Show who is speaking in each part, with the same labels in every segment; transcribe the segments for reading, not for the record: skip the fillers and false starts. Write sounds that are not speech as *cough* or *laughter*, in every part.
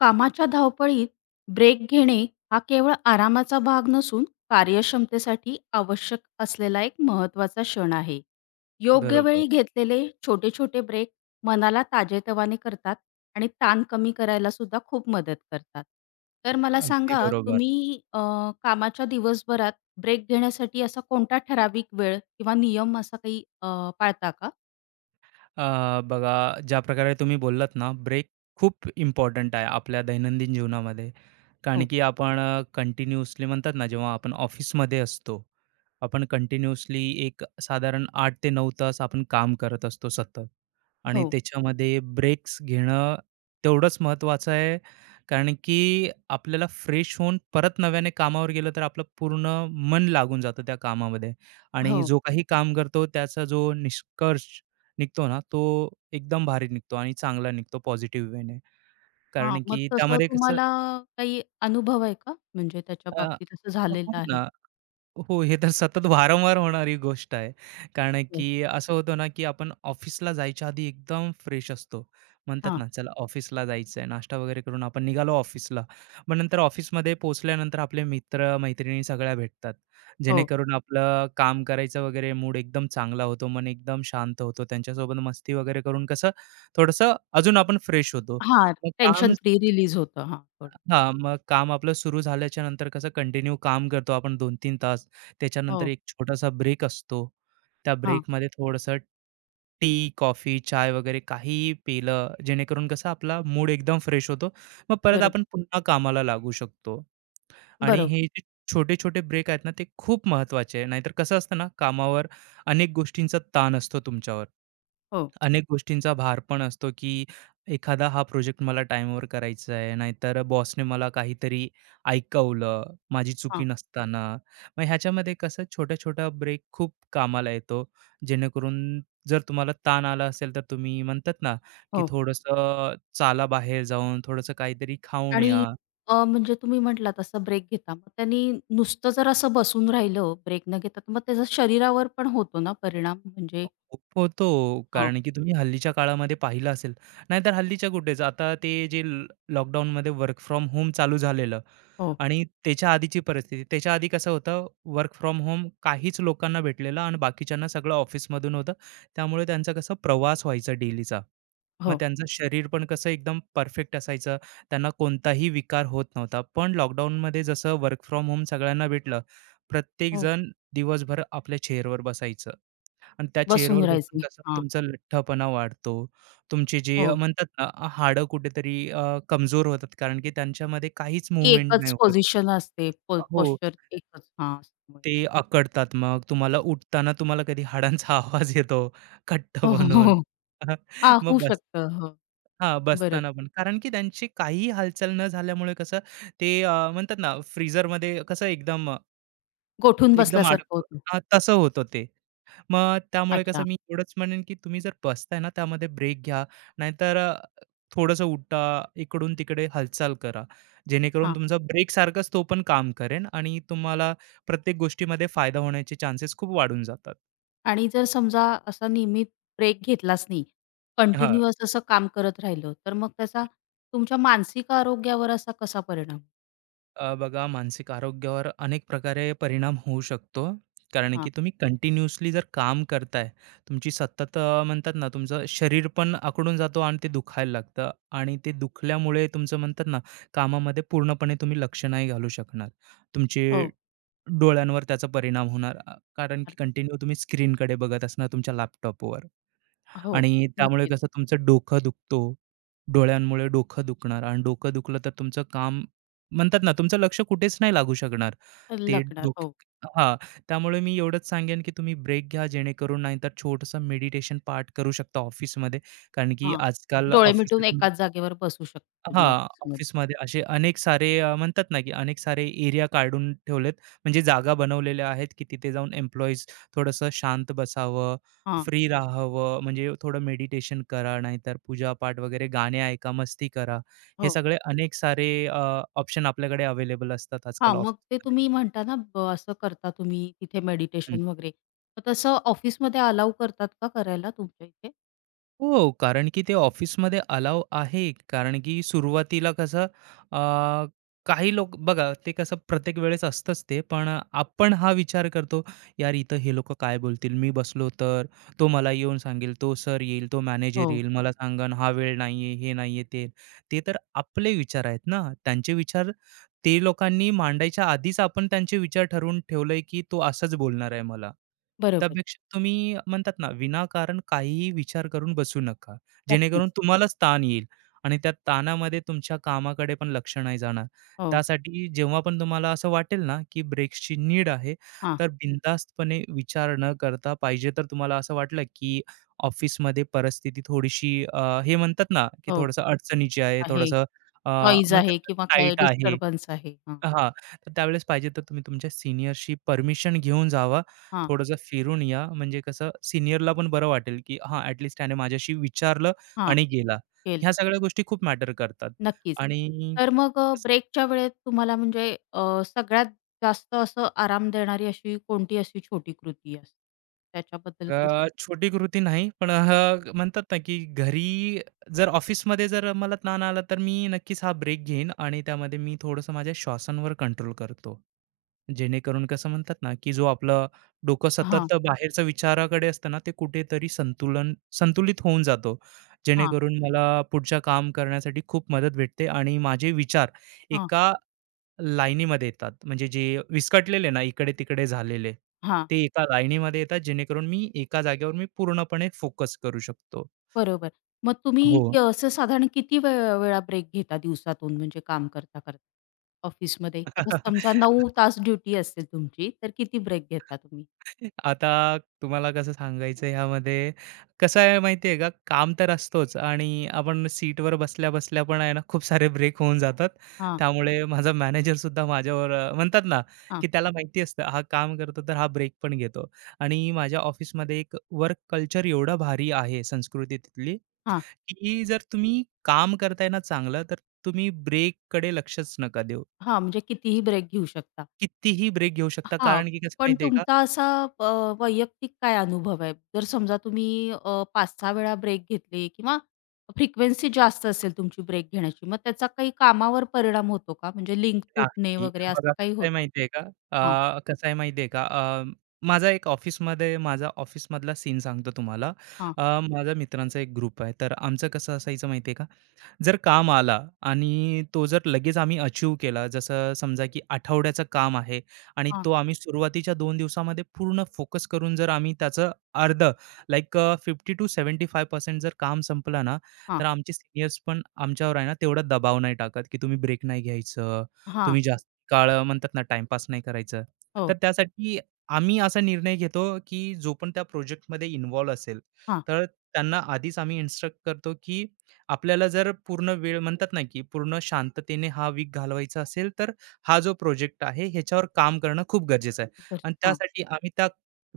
Speaker 1: कामाच्या धावपळीत ब्रेक घेणे हा केवळ आरामाचा भाग नसून कार्यक्षमतेसाठी आवश्यक असलेला एक महत्त्वाचा क्षण आहे. योग्य
Speaker 2: बरोबर.
Speaker 1: वेळी घेतलेले छोटे छोटे ब्रेक मनाला ताजेतवाने करतात आणि ताण कमी करायला सुद्धा खूप मदत करतात. तर मला
Speaker 2: अगदी
Speaker 1: सांगा
Speaker 2: बरोबर.
Speaker 1: तुम्ही कामाच्या दिवसभरात ब्रेक घेण्यासाठी असा कोणता ठराविक वेळ किंवा नियम असा काही पाळता का?
Speaker 2: बघा, ज्या प्रकारे तुम्ही बोललात ना, ब्रेक खूप इम्पॉर्टंट आहे आपल्या दैनंदिन जीवनामध्ये. कारण
Speaker 1: हो.
Speaker 2: की आपण म्हणतात ना, जेव्हा आपण ऑफिसमध्ये असतो, आपण कंटिन्यूअसली एक साधारण 8 ते 9 तास आपण काम करत असतो सतत, आणि
Speaker 1: हो,
Speaker 2: त्याच्यामध्ये ब्रेक्स घेणं तेवढंच महत्त्वाचं आहे. कारण की आपल्याला फ्रेश होऊन परत नव्याने कामावर गेलं तर आपलं पूर्ण मन लागून जातं त्या कामामध्ये, आणि
Speaker 1: हो.
Speaker 2: जो काही काम करतो त्याचा जो निष्कर्ष निघतो ना, तो एकदम भारी निघतो आणि चांगला निघतो पॉझिटिव्ह वेने.
Speaker 1: हां,
Speaker 2: कारण
Speaker 1: मग
Speaker 2: की
Speaker 1: तसं
Speaker 2: त्यामध्ये कसं
Speaker 1: तुम्हाला काही अनुभव आहे का? म्हणजे त्याच्या
Speaker 2: अ,
Speaker 1: बाबतीत असं
Speaker 2: हो
Speaker 1: झालेलं आहे?
Speaker 2: ना. हो, हे तर सतत वारंवार होणारी गोष्ट आहे. कारण
Speaker 1: बरं.
Speaker 2: की असं होतं ना, की आपण ऑफिसला जायच्या आधी एकदम फ्रेश असतो. म्हणतात
Speaker 1: हां.
Speaker 2: ना, चला ऑफिसला जायचं आहे, नाश्ता वगैरे करून आपण निघालो ऑफिसला. मग नंतर ऑफिसमध्ये पोहोचल्यानंतर आपले मित्र-मैत्रिणी सगळ्या भेटतात.
Speaker 1: हो.
Speaker 2: जेणेकरून आपलं काम करायचं वगैरे मूड एकदम चांगला होतो. मन एकदम शांत होतो. त्यांच्यासोबत मस्ती वगैरे करून कसं थोडंसं अजून आपण फ्रेश होतो.
Speaker 1: हां,
Speaker 2: मग काम
Speaker 1: टेन्शन फ्री रिलीज होतं. हां, थोडं.
Speaker 2: मग काम आपलं सुरू झाल्याच्या नंतर कसं कंटिन्यू काम करतो आपण 2 तीन तास. त्याच्यानंतर
Speaker 1: हो.
Speaker 2: एक छोटासा ब्रेक असतो. त्या
Speaker 1: हां.
Speaker 2: ब्रेकमध्ये थोडंसं टी, कॉफी, चाय वगैरे काहीही पिलं, जेणेकरून कसं आपला मूड एकदम फ्रेश होतो. मग परत
Speaker 1: बरोबर.
Speaker 2: आपण पुन्हा कामाला लागू शकतो. आणि
Speaker 1: बरोबर.
Speaker 2: हे जे छोटे-छोटे ब्रेक आहेत ना, ते खूप महत्वाचे आहे. नाहीतर कसं असतं ना, कामावर अनेक गोष्टींचा ताण असतो तुमच्यावर.
Speaker 1: हो.
Speaker 2: अनेक गोष्टींचा भार पण असतो, की एखादा हा प्रोजेक्ट मला टाईमवर करायचा आहे, नाहीतर बॉसने मला काहीतरी ऐकवलं, माझी चुकी
Speaker 1: हां.
Speaker 2: नसताना. मग ह्याच्यामध्ये कसं छोटा-छोटा ब्रेक खूप कामाला येतो. जेणेकरून जर तुम्हाला ताण आला असेल, तर तुम्ही म्हणतात ना, की
Speaker 1: हो.
Speaker 2: थोडंसं चाला बाहेर जाऊन, थोडंसं काहीतरी खाऊन
Speaker 1: आणि
Speaker 2: या.
Speaker 1: म्हणजे तुम्ही म्हटलात असं ब्रेक घेता. मग त्यांनी नुसतं जर असं बसून राहिलं ब्रेक न घेता, तर मग त्याचा शरीरावर पण होतो ना परिणाम? म्हणजे
Speaker 2: खूप होतो.
Speaker 1: हां.
Speaker 2: कारण की तुम्ही हल्लीच्या काळामध्ये पाहिलं असेल. नाहीतर हल्लीच्या कुठेच आता ते जे लॉकडाऊनमध्ये वर्क फ्रॉम होम चालू झालेलं,
Speaker 1: हो.
Speaker 2: आणि त्याच्या आधीची परिस्थिती. त्याच्या आधी कसं होतं, वर्क फ्रॉम होम काहीच लोकांना भेटलेलं आणि बाकीच्यांना सगळं ऑफिसमधून होतं. त्यामुळे त्यांचा कसा प्रवास व्हायचा डेलीचा. मग
Speaker 1: हो.
Speaker 2: त्यांचं शरीर पण कसं एकदम परफेक्ट असायचं. त्यांना कोणताही विकार होत नव्हता. पण लॉकडाऊनमध्ये जसं वर्क फ्रॉम होम सगळ्यांना भेटलं,
Speaker 1: हो.
Speaker 2: प्रत्येकजण दिवसभर आपल्या चेअरवर बसायचं. आणि त्या
Speaker 1: बसून
Speaker 2: चेअरवर बसून
Speaker 1: राहायचे.
Speaker 2: कसं
Speaker 1: हां.
Speaker 2: तुमचा लठ्ठपणा वाढतो. तुमची जी
Speaker 1: हो.
Speaker 2: म्हणतात ना, हाडं कुठेतरी कमजोर होतात, कारण की त्यांच्यामध्ये काहीच
Speaker 1: ती
Speaker 2: मूव्हमेंट
Speaker 1: एकच
Speaker 2: नाही होत.
Speaker 1: पोझिशन असते. पो
Speaker 2: हो.
Speaker 1: पोश्चर एकच. हां. असल्यामुळे.
Speaker 2: ते अकडतात, मग तुम्हाला उठताना तुम्हाला कधी हाडांचा *laughs* आवाज येतो घट्ट
Speaker 1: हो, हो,
Speaker 2: बनून.
Speaker 1: हो.
Speaker 2: *laughs*
Speaker 1: हां,
Speaker 2: मग
Speaker 1: होऊ
Speaker 2: बस
Speaker 1: शकतं. हो,
Speaker 2: हां,
Speaker 1: बरोबर.
Speaker 2: बसताना पण. कारण की त्यांची काहीही हालचाल न झाल्यामुळे कसं ते म्हणतात ना, फ्रीझरमध्ये कसं एकदम
Speaker 1: गोठून
Speaker 2: एकदम
Speaker 1: बसल्यासारखं
Speaker 2: अडक
Speaker 1: होतं.
Speaker 2: हां, तसं होतं ते. मग त्यामुळे कसं,
Speaker 1: अच्छा,
Speaker 2: मी एवढंच म्हणेन, की तुम्ही जर बसताय ना, त्यामध्ये ब्रेक घ्या. नाहीतर थोडंसं उठा, इकडून-तिकडे हालचाल करा. जेणेकरून
Speaker 1: हां.
Speaker 2: तुमचा ब्रेकसारखाच तो पण काम करेन, आणि तुम्हाला प्रत्येक गोष्टीमध्ये फायदा होण्याचे चान्सेस खूप वाढून जातात.
Speaker 1: आणि जर समजा असा नियमित ब्रेक घेतलाच नाही,
Speaker 2: हां.
Speaker 1: कंटिन्युअस असं काम करत राहिलं, तर मग त्याचा तुमच्या मानसिक आरोग्यावर असा कसा परिणाम?
Speaker 2: बघा, मानसिक आरोग्यावर अनेक प्रकारे परिणाम होऊ शकतो. कारण
Speaker 1: हां,
Speaker 2: की तुम्ही कंटिन्युअसली जर काम करताय, तुमची सतत म्हणतात ना, तुमचं शरीर पण आखडून जातो आणि ते दुखायला लागतं, आणि ते दुखल्यामुळे तुमचं, म्हणतात ना, कामामध्ये पूर्णपणे तुम्ही लक्ष नाही घालू शकणार. तुमचे
Speaker 1: हो.
Speaker 2: डोळ्यांवर त्याचा परिणाम होणार. कारण की कंटिन्यू तुम्ही स्क्रीनकडे बघत असणार तुमच्या लॅपटॉपवर.
Speaker 1: हो,
Speaker 2: आणि त्यामुळे
Speaker 1: नक्कीच.
Speaker 2: कसं तुमचं डोकं दुखतो, डोळ्यांमुळे डोकं दुखणार, आणि डोकं दुखलं तर तुमचं काम, म्हणतात ना, तुमचं लक्ष कुठेच नाही लागू शकणार. ते
Speaker 1: लागणार.
Speaker 2: डोक
Speaker 1: हो,
Speaker 2: हां, त्यामुळे मी एवढंच सांगेन, की तुम्ही ब्रेक घ्या, जेणेकरून, नाहीतर छोटंसं मेडिटेशन पार्ट करू शकता ऑफिसमध्ये. कारण की
Speaker 1: हां.
Speaker 2: आजकाल
Speaker 1: डोळे
Speaker 2: ऑफिस,
Speaker 1: मिटून एकाच जागेवर बसू शकता तुम्ही
Speaker 2: हां,
Speaker 1: ऑफिसमध्ये.
Speaker 2: ऑफिसमध्ये असे अनेक सारे म्हणतात ना, की अनेक सारे एरिया काढून ठेवलेत. म्हणजे जागा बनवलेल्या आहेत, की तिथे जाऊन एम्प्लॉईज थोडंसं शांत बसावं,
Speaker 1: हां,
Speaker 2: फ्री राहावं, म्हणजे थोडं मेडिटेशन करा, नाहीतर पूजापाठ वगैरे, गाणे ऐका, मस्ती करा. हे
Speaker 1: हो.
Speaker 2: सगळे अनेक सारे ऑप्शन आपल्याकडे अवेलेबल असतात आजकाल
Speaker 1: हां, मग ते
Speaker 2: ऑफिसमध्ये.
Speaker 1: तुम्ही म्हणता ना ब असं करता तुम्ही तिथे मेडिटेशन वगैरे. मग तसं ऑफिसमध्ये अलाऊ करतात का करायला तुमच्या इथे?
Speaker 2: हो, कारण की ते ऑफिसमध्ये अलाव आहे. कारण की सुरुवातीला कसं अ, काही लोक, बघा, ते कसं प्रत्येक वेळेस असतंच ते, पण आपण हा विचार करतो, "यार, इथं हे लोकं काय बोलतील? मी बसलो तर तो मला येऊन सांगेल, तो सर येईल, तो मॅनेजर
Speaker 1: हो.
Speaker 2: येईल, मला सांगन हा वेळ नाही, हे नाही, ते." ते तर आपले विचार आहेत ना, त्यांचे विचार ते लोकांनी मांडायच्या आधीच आपण त्यांचे विचार ठरवून ठेवलंय, की तो असंच बोलणार आहे मला.
Speaker 1: बरोबर.
Speaker 2: त्यापेक्षा तुम्ही म्हणतात ना, विनाकारण काहीही विचार करून बसू नका. जेणेकरून
Speaker 1: नक्कीच.
Speaker 2: तुम्हालाच ताण येईल, आणि त्या ताणामध्ये तुमच्या कामाकडे पण लक्ष नाही जाणार.
Speaker 1: हो.
Speaker 2: त्यासाठी जेव्हा पण तुम्हाला असं वाटेल ना, की ब्रेक्सची नीड आहे,
Speaker 1: हां.
Speaker 2: तर बिनधास्तपणे विचार न करता, पाहिजे तर तुम्हाला असं वाटलं, की ऑफिसमध्ये परिस्थिती थोडीशी हे म्हणतात ना, की
Speaker 1: हो.
Speaker 2: थोडंसं अडचणीची आहे,
Speaker 1: आहे.
Speaker 2: थोडंसं अ,
Speaker 1: नॉईज आहे
Speaker 2: म्हणतात
Speaker 1: किंवा काय
Speaker 2: टाईट आहे.
Speaker 1: डिस्टर्बन्स आहे. हां.
Speaker 2: हां, तर त्यावेळेस पाहिजे तर तुम्ही तुमच्या सीनियरशी परमिशन घेऊन जावा.
Speaker 1: हां.
Speaker 2: थोडंसं फिरून या, म्हणजे कसं सीनियरला पण बरं वाटेल, की हां, ॲट लीस्ट त्याने माझ्याशी विचारलं
Speaker 1: हां.
Speaker 2: आणि गेला.
Speaker 1: केलं.
Speaker 2: ह्या सगळ्या गोष्टी खूप मॅटर करतात.
Speaker 1: नक्कीच.
Speaker 2: आणि
Speaker 1: तर मग ब्रेकच्या वेळेत तुम्हाला म्हणजे सगळ्यात जास्त असं आराम देणारी अशी कोणती अशी छोटी कृती असते? त्याच्याबद्दल काही
Speaker 2: छोटी कृती नाही, पण म्हणतात ना, की घरी, जर ऑफिसमध्ये जर मला ताण आला, तर मी नक्कीच हा ब्रेक घेईन, आणि त्यामध्ये मी थोडंसं माझ्या श्वासांवर कंट्रोल करतो. जेणेकरून कसं म्हणतात ना, की जो आपलं डोकं
Speaker 1: सांग हां.
Speaker 2: सतत बाहेरच्या विचाराकडे असतं ना, ते कुठेतरी संतुलित होऊन जातो.
Speaker 1: हां.
Speaker 2: जेणेकरून मला पुढच्या काम करण्यासाठी खूप मदत भेटते, आणि माझे विचार
Speaker 1: हां.
Speaker 2: एका लाईनीमध्ये येतात. म्हणजे जे विस्कटलेले ना, इकडे-तिकडे झालेले,
Speaker 1: हां.
Speaker 2: ते एका लाईनीमध्ये येतात, जेणेकरून मी एका जागेवर पूर्णपणे फोकस करू शकतो.
Speaker 1: बरोबर. मग तुम्ही
Speaker 2: हो.
Speaker 1: क असं साधारण किती वेळ वेळा ब्रेक घेता दिवसातून म्हणजे काम करता-करता ऑफिसमध्ये? आता समजा 9
Speaker 2: *laughs*
Speaker 1: तास ड्युटी असते तुमची, तर किती ब्रेक घेता तुम्ही?
Speaker 2: आता तुम्हाला कसं सांगायचं ह्यामध्ये, कसं आहे माहिती आहे का, काम तर असतोच, आणि आपण सीटवर बसल्या-बसल्या पण आहे ना, खूप सारे ब्रेक होऊन जातात. त्यामुळे माझा मॅनेजर सुद्धा माझ्यावर म्हणतात ना,
Speaker 1: हां,
Speaker 2: की त्याला माहिती असतं, हा काम करतो तर हा ब्रेक पण घेतो. आणि माझ्या ऑफिसमध्ये एक वर्क कल्चर एवढं भारी आहे, संस्कृती तिथली,
Speaker 1: हां,
Speaker 2: की जर तुम्ही काम करताय ना चांगलं, तर तुम्ही ब्रेककडे लक्षच नका देऊ.
Speaker 1: हां, म्हणजे कितीही ब्रेक घेऊ शकता.
Speaker 2: कितीही ब्रेक घेऊ शकता,
Speaker 1: हां,
Speaker 2: कारण की कसं
Speaker 1: पण
Speaker 2: माहिती का?
Speaker 1: तुमचा असा अ, वैयक्तिक काय अनुभव आहे? जर समजा तुम्ही 5-6 वेळा ब्रेक घेतले किंवा फ्रिक्वेन्सी जास्त असेल तुमची ब्रेक घेण्याची, मग त्याचा काही कामावर परिणाम होतो का? म्हणजे लिंक तुटणे
Speaker 2: नाही.
Speaker 1: वगैरे
Speaker 2: बघा
Speaker 1: असं काही
Speaker 2: कसं आहे
Speaker 1: होतं?
Speaker 2: माहिती आहे का?
Speaker 1: हां,
Speaker 2: कसं आहे माहिती का? माझा एक ऑफिसमध्ये माझा ऑफिसमधला सीन सांगतो तुम्हाला.
Speaker 1: हां,
Speaker 2: अ, माझा मित्रांचा एक ग्रुप आहे. तर आमचं कसं असायचं माहिती आहे का? जर काम आला, आणि तो जर लगेच आम्ही अचीव केला, जसं समजा की आठवड्याचं काम आहे, आणि
Speaker 1: हां,
Speaker 2: तो आम्ही सुरुवातीच्या 2 दिवसामध्ये पूर्ण फोकस करून जर आम्ही त्याचं अर्धं, 50 टू 75% जर काम संपलं ना,
Speaker 1: हां,
Speaker 2: तर आमचे सीनियर्स पण आमच्यावर आहे ना, तेवढा दबाव नाही टाकत, की तुम्ही ब्रेक नाही घ्यायचं,
Speaker 1: हां,
Speaker 2: तुम्ही जास्त काळ म्हणतात ना टाईमपास नाही करायचं. तर
Speaker 1: हो,
Speaker 2: त्यासाठी आम्ही असा निर्णय घेतो, की जो पण त्या प्रोजेक्टमध्ये इन्व्हॉल्व असेल,
Speaker 1: हां,
Speaker 2: तर त्यांना आधीच आम्ही इन्स्ट्रक्ट करतो, की आपल्याला जर पूर्ण वेळ, म्हणतात ना, की पूर्ण शांततेने हा वीक घालवायचा असेल, तर हा जो प्रोजेक्ट आहे ह्याच्यावर काम करणं खूप गरजेचं आहे.
Speaker 1: बर
Speaker 2: आणि
Speaker 1: हां,
Speaker 2: त्यासाठी आम्ही त्या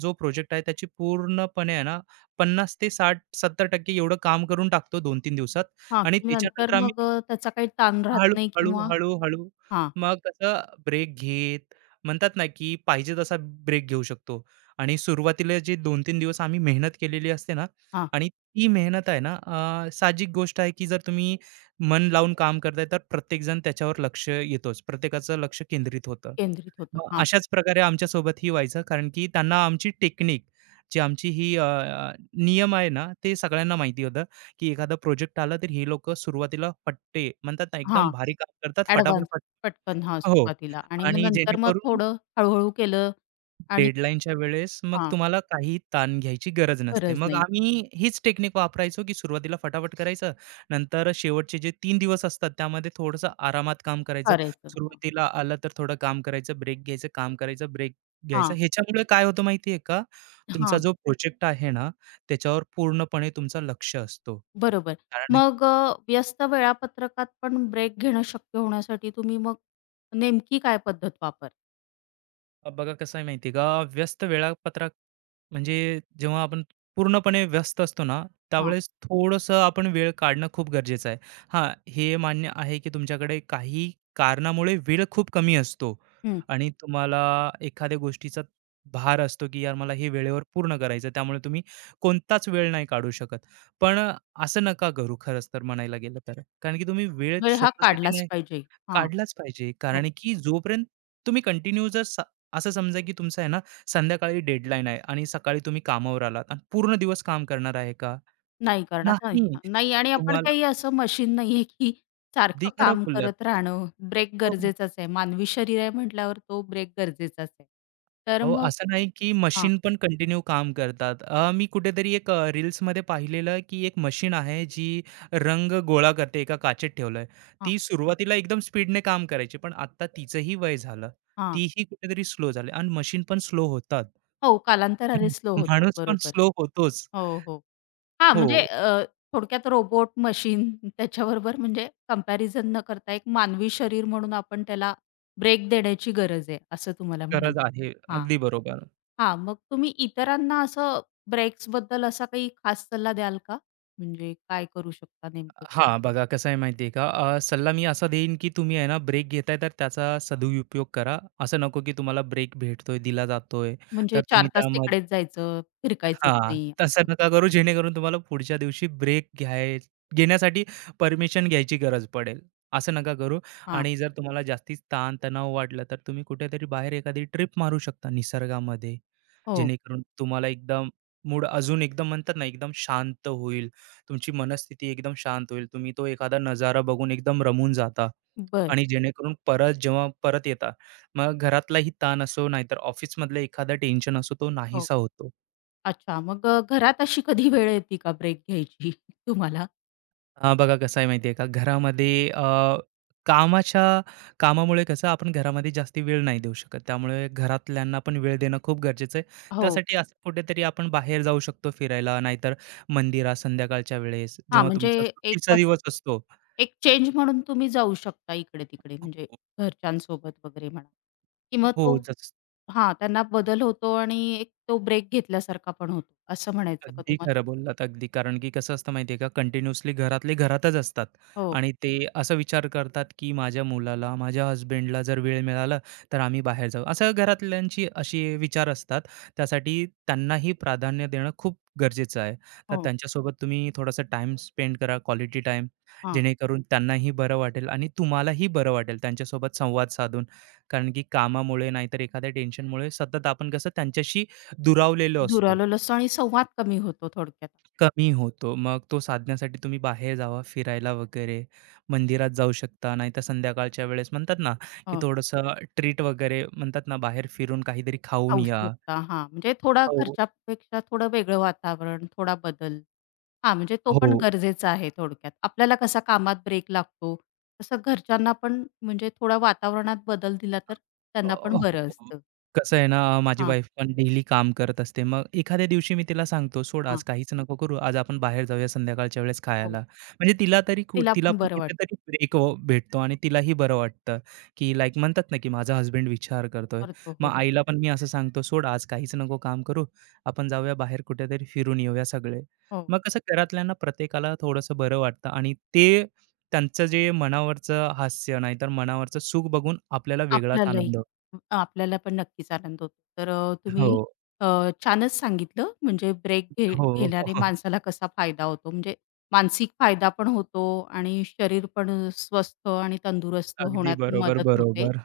Speaker 2: जो प्रोजेक्ट आहे त्याची पूर्णपणे आहे ना, 50 ते 60-70% एवढं काम करून टाकतो 2-3 दिवसात.
Speaker 1: हां,
Speaker 2: आणि
Speaker 1: की नंतर
Speaker 2: त्याच्यानंतर
Speaker 1: मग
Speaker 2: आम्ही
Speaker 1: त्याचा काही ताण
Speaker 2: हळू,
Speaker 1: राहत नाही
Speaker 2: हळू,
Speaker 1: किंवा
Speaker 2: हळू, हळू.
Speaker 1: हां,
Speaker 2: मग कसं ब्रेक घेत म्हणतात ना, की पाहिजे तसा ब्रेक घेऊ शकतो. आणि सुरुवातीला जे 2-3 दिवस आम्ही मेहनत केलेली असते ना,
Speaker 1: हां,
Speaker 2: आणि ती मेहनत आहे ना, साहजिक गोष्ट आहे, की जर तुम्ही मन लावून काम करताय, तर प्रत्येकजण त्याच्यावर लक्ष येतोच. प्रत्येकाचं लक्ष केंद्रित होतं.
Speaker 1: केंद्रित होतं.
Speaker 2: मग
Speaker 1: हां,
Speaker 2: अशाच प्रकारे आमच्यासोबतही व्हायचं, कारण की त्यांना आमची टेक्निक, जी आमची ही अ, अ, नियम आहे ना, ते सगळ्यांना माहिती होतं, की एखादा प्रोजेक्ट आला तर ही लोक सुरुवातीला फट्टे, म्हणतात ना,
Speaker 1: हां.
Speaker 2: एकदम भारी काम करतात फटाफट
Speaker 1: ॲडव्हान्स पटकन हां,
Speaker 2: हो,
Speaker 1: सुरुवातीला आणि मग
Speaker 2: आणि
Speaker 1: नंतर मग
Speaker 2: जेणेकरून
Speaker 1: थोडं हळू केलं आणि
Speaker 2: डेडलाईनच्या वेळेस मग
Speaker 1: हां,
Speaker 2: तुम्हाला काही ताण घ्यायची गरज नसते.
Speaker 1: गरज
Speaker 2: मग
Speaker 1: नाही
Speaker 2: आम्ही हीच टेक्निक वापरायचो, की सुरुवातीला फटाफट करायचं, नंतर शेवटचे जे 3 दिवस असतात त्यामध्ये थोडंसं आरामात काम करायचं.
Speaker 1: करायचं.
Speaker 2: सुरुवातीला आलं तर थोडं काम करायचं, ब्रेक घ्यायचं, काम करायचं, ब्रेक घ्यायचं.
Speaker 1: हां,
Speaker 2: ह्याच्यामुळे काय होतं माहिती आहे का? तुमचा
Speaker 1: हां,
Speaker 2: जो प्रोजेक्ट आहे ना, त्याच्यावर पूर्णपणे तुमचं लक्ष असतो.
Speaker 1: बरोबर.
Speaker 2: कारण,
Speaker 1: मग व्यस्त वेळापत्रकात पण ब्रेक घेणं शक्य होण्यासाठी तुम्ही मग नेमकी काय पद्धत वापर
Speaker 2: बघा कसं आहे माहिती आहे का, व्यस्त वेळापत्रक म्हणजे जेव्हा आपण पूर्णपणे व्यस्त असतो ना,
Speaker 1: हां,
Speaker 2: त्यावेळेस थोडंसं आपण वेळ काढणं खूप गरजेचं आहे. हां, हे मान्य आहे की तुमच्याकडे काही कारणामुळे वेळ खूप कमी असतो,
Speaker 1: हं.
Speaker 2: आणि तुम्हाला एखाद्या गोष्टीचा भार असतो, की यार मला हे वेळेवर पूर्ण करायचं, त्यामुळे तुम्ही कोणताच वेळ नाही काढू शकत. पण असं नका करू, खरंच तर म्हणायला गेलं तर. कारण की तुम्ही वेळ
Speaker 1: वेळ हा काढलाच
Speaker 2: स्वतःसाठी
Speaker 1: पाहिजे. हां,
Speaker 2: काढलाच पाहिजे.
Speaker 1: हो.
Speaker 2: कारण की जोपर्यंत तुम्ही कंटिन्यू जर स असं समजा की तुमचं आहे ना, संध्याकाळी डेडलाईन आहे आणि सकाळी तुम्ही कामावर आलात आणि पूर्ण दिवस काम करणार आहे का?
Speaker 1: नाही करणार नाही.
Speaker 2: नाही.
Speaker 1: नाही आणि आपण
Speaker 2: तुम्हाला
Speaker 1: काही असं मशीन नाहीये, की
Speaker 2: अगदी
Speaker 1: सारखं
Speaker 2: खरं
Speaker 1: काम
Speaker 2: बोललात.
Speaker 1: करत राहणं. ब्रेक
Speaker 2: हो,
Speaker 1: गरजेचाच आहे. मानवी शरीर आहे म्हटल्यावर तो ब्रेक गरजेचाच आहे. तर
Speaker 2: अहो,
Speaker 1: मग
Speaker 2: असं नाही की मशीन पण कंटिन्यू काम करतात. मी कुठेतरी एक रील्समध्ये पाहिलेलं, की एक मशीन आहे जी रंग गोळा करते, एका काचेत ठेवलंय.
Speaker 1: हां,
Speaker 2: ती सुरुवातीला एकदम स्पीडने काम करायची, पण आता तिचंही वय झालं.
Speaker 1: हां.
Speaker 2: तीही कुठेतरी स्लो झाली, आणि मशीन पण स्लो होतात.
Speaker 1: हो, कालांतराने स्लो होतात.
Speaker 2: माणूस पण
Speaker 1: बरोबर.
Speaker 2: स्लो होतोच.
Speaker 1: हो, हो. हां,
Speaker 2: हो,
Speaker 1: म्हणजे थोडक्यात रोबोट, मशीन त्याच्याबरोबर म्हणजे कंपॅरिझन न करता एक मानवी शरीर म्हणून आपण त्याला ब्रेक देण्याची गरज आहे, असं तुम्हाला
Speaker 2: गरज
Speaker 1: म्हणायचं
Speaker 2: आहे.
Speaker 1: आहे. हां,
Speaker 2: अगदी बरोबर.
Speaker 1: हां. मग तुम्ही इतरांना असं ब्रेक्सबद्दल असा काही खास सल्ला द्याल का? म्हणजे काय करू शकता नेमकं?
Speaker 2: हां, बघा कसं आहे माहिती आहे का, सल्ला मी असा देईन, की तुम्ही आहे ना ब्रेक घेताय, तर त्याचा सदुपयोग करा. असं नको की तुम्हाला ब्रेक भेटतोय, दिला जातोय, तर
Speaker 1: म्हणजे 4
Speaker 2: तुम्ही
Speaker 1: तास
Speaker 2: त्याम
Speaker 1: तिकडेच जायचं, फिरकायचंच
Speaker 2: हां,
Speaker 1: नाही
Speaker 2: तसं
Speaker 1: असं.
Speaker 2: नका करू, जेणेकरून तुम्हाला पुढच्या दिवशी ब्रेक घेण्यासाठी परमिशन घ्यायची गरज पडेल. असं नका करू.
Speaker 1: हां.
Speaker 2: आणि जर तुम्हाला जास्तीच ताण-तणाव वाटला, तर तुम्ही कुठेतरी बाहेर एखादी ट्रिप मारू शकता निसर्गामध्ये.
Speaker 1: हो.
Speaker 2: जेणेकरून तुम्हाला एकदम मूड अजून एकदम, म्हणतात ना, एकदम शांत होईल. तुमची मनस्थिती एकदम शांत होईल. तुम्ही तो एखादा नजारा बघून एकदम रमून जाता,
Speaker 1: बरं.
Speaker 2: आणि जेणेकरून परत जेव्हा परत येता, मग घरातलाही ताण असो, नाहीतर ऑफिसमधलं एखादा टेन्शन असो, तो
Speaker 1: हो.
Speaker 2: नाहीसा होतो.
Speaker 1: अच्छा. मग घरात अशी कधी वेळ येते का ब्रेक घ्यायची *laughs* तुम्हाला?
Speaker 2: हां, बघा कसं आहे माहिती आहे का, घरामध्ये कामाच्या कामामुळे कसं आपण घरामध्ये जास्त वेळ नाही देऊ शकत. त्यामुळे घरातल्यांना पण वेळ देणं खूप गरजेचं आहे.
Speaker 1: हो.
Speaker 2: त्यासाठी असं कुठेतरी आपण बाहेर जाऊ शकतो फिरायला, नाहीतर मंदिरात संध्याकाळच्या वेळेस,
Speaker 1: हां,
Speaker 2: जेव्हा
Speaker 1: म्हणजे
Speaker 2: तुमचा
Speaker 1: एक
Speaker 2: सुट्टीचा दिवस असतो.
Speaker 1: एक चेंज म्हणून तुम्ही जाऊ शकता इकडे-तिकडे म्हणजे घरच्यांसोबत वगैरे म्हणा किंवा
Speaker 2: हो,
Speaker 1: तो हां, त्यांना बदल होतो आणि एक तो ब्रेक घेतल्यासारखा पण होतो, असं म्हणायचं का
Speaker 2: अगदी
Speaker 1: तुम्हाला?
Speaker 2: खरं बोललात, अगदी. कारण की कसं असतं माहिती आहे का, कंटिन्युअसली घरातले घरातच असतात,
Speaker 1: हो,
Speaker 2: आणि ते असा विचार करतात, की माझ्या मुलाला, माझ्या हसबँडला जर वेळ मिळाला, तर आम्ही बाहेर जाऊ. असं घरातल्यांची अशी विचार असतात. त्यासाठी त्यांनाही प्राधान्य देणं खूप गरजेचं आहे. तर
Speaker 1: हो.
Speaker 2: त्यांच्यासोबत तुम्ही थोडासा टाईम स्पेंड करा, क्वालिटी टाईम,
Speaker 1: हां.
Speaker 2: जेणेकरून त्यांनाही बरं वाटेल आणि तुम्हालाही बरं वाटेल त्यांच्यासोबत संवाद साधून. कारण की कामामुळे, नाहीतर एखाद्या टेन्शनमुळे सतत आपण कसं त्यांच्याशी दुरावलेलो असतो.
Speaker 1: दुरावलेलो असतो आणि संवाद कमी होतो थोडक्यात.
Speaker 2: कमी होतो. मग तो साधण्यासाठी तुम्ही बाहेर जावा, फिरायला वगैरे, मंदिरात जाऊ शकता. नाहीतर संध्याकाळच्या वेळेस, म्हणतात ना, की
Speaker 1: हो,
Speaker 2: थोडंसं ट्रीट वगैरे, म्हणतात ना, बाहेर फिरून काहीतरी खाऊन या.
Speaker 1: आवश्यकता हां, म्हणजे थोडा
Speaker 2: हो,
Speaker 1: घरच्यापेक्षा थोडं वेगळं वातावरण, थोडा बदल. हा, म्हणजे तो
Speaker 2: हो.
Speaker 1: पण गरजेचा आहे थोडक्यात. आपल्याला कसा कामात ब्रेक लागतो, तसं घरच्यांना पण म्हणजे थोडा वातावरणात बदल दिला तर त्यांना पण
Speaker 2: हो.
Speaker 1: बरं असतं.
Speaker 2: कसं आहे ना, माझी
Speaker 1: हां,
Speaker 2: वाईफ पण डेली काम करत असते. मग एखाद्या दिवशी मी तिला सांगतो, "सोड, आज
Speaker 1: हां.
Speaker 2: काहीच नको करू. आज आपण बाहेर जाऊया संध्याकाळच्या वेळेस
Speaker 1: हो.
Speaker 2: खायला." म्हणजे तिला तरी कु
Speaker 1: तिला
Speaker 2: तिला
Speaker 1: पण
Speaker 2: पण
Speaker 1: बरं वाटतं.
Speaker 2: कुठेतरी ब्रेक भेटतो, आणि तिलाही बरं वाटतं, की लाइक, म्हणतात ना, की माझा हसबंड विचार करतोय.
Speaker 1: करतो.
Speaker 2: मग
Speaker 1: हो,
Speaker 2: आईला पण मी असं सांगतो, "सोड, आज काहीच नको काम करू. आपण जाऊया बाहेर कुठेतरी फिरून येऊया सगळे."
Speaker 1: हो.
Speaker 2: मग कसं घरातल्यांना प्रत्येकाला थोडंसं बरं वाटतं, आणि ते त्यांचं जे मनावरचं हास्य, नाहीतर मनावरचं सुख बघून आपल्याला वेगळाच
Speaker 1: आपल्यालाही.
Speaker 2: आनंद.
Speaker 1: आपल्याला पण नक्कीच आनंद होतो. तर
Speaker 2: हो,
Speaker 1: तुम्ही अ, छानच सांगितलं म्हणजे ब्रेक घे
Speaker 2: हो,
Speaker 1: घेणारे
Speaker 2: हो.
Speaker 1: माणसाला कसा फायदा होतो. म्हणजे मानसिक फायदा पण होतो आणि शरीर पण स्वस्थ आणि तंदुरुस्त
Speaker 2: अगदी
Speaker 1: होण्यात
Speaker 2: बरोबर,
Speaker 1: मदत होते.
Speaker 2: बरोबर.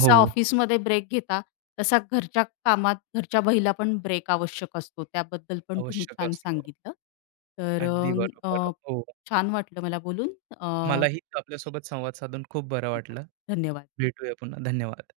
Speaker 2: हो,
Speaker 1: ऑफिसमध्ये ब्रेक घेता, तसा घरच्या कामात घरच्या बहिला पण ब्रेक आवश्यक असतो. त्याबद्दल पण तुम्ही
Speaker 2: आवश्यक
Speaker 1: छान
Speaker 2: असतो.
Speaker 1: सांगितलं. तर
Speaker 2: अगदी बरोबर.
Speaker 1: अ,
Speaker 2: हो,
Speaker 1: छान वाटलं मला बोलून. अ,
Speaker 2: मलाही आपल्यासोबत संवाद साधून खूप बरं वाटलं.
Speaker 1: धन्यवाद.
Speaker 2: भेटूया पुन्हा. धन्यवाद.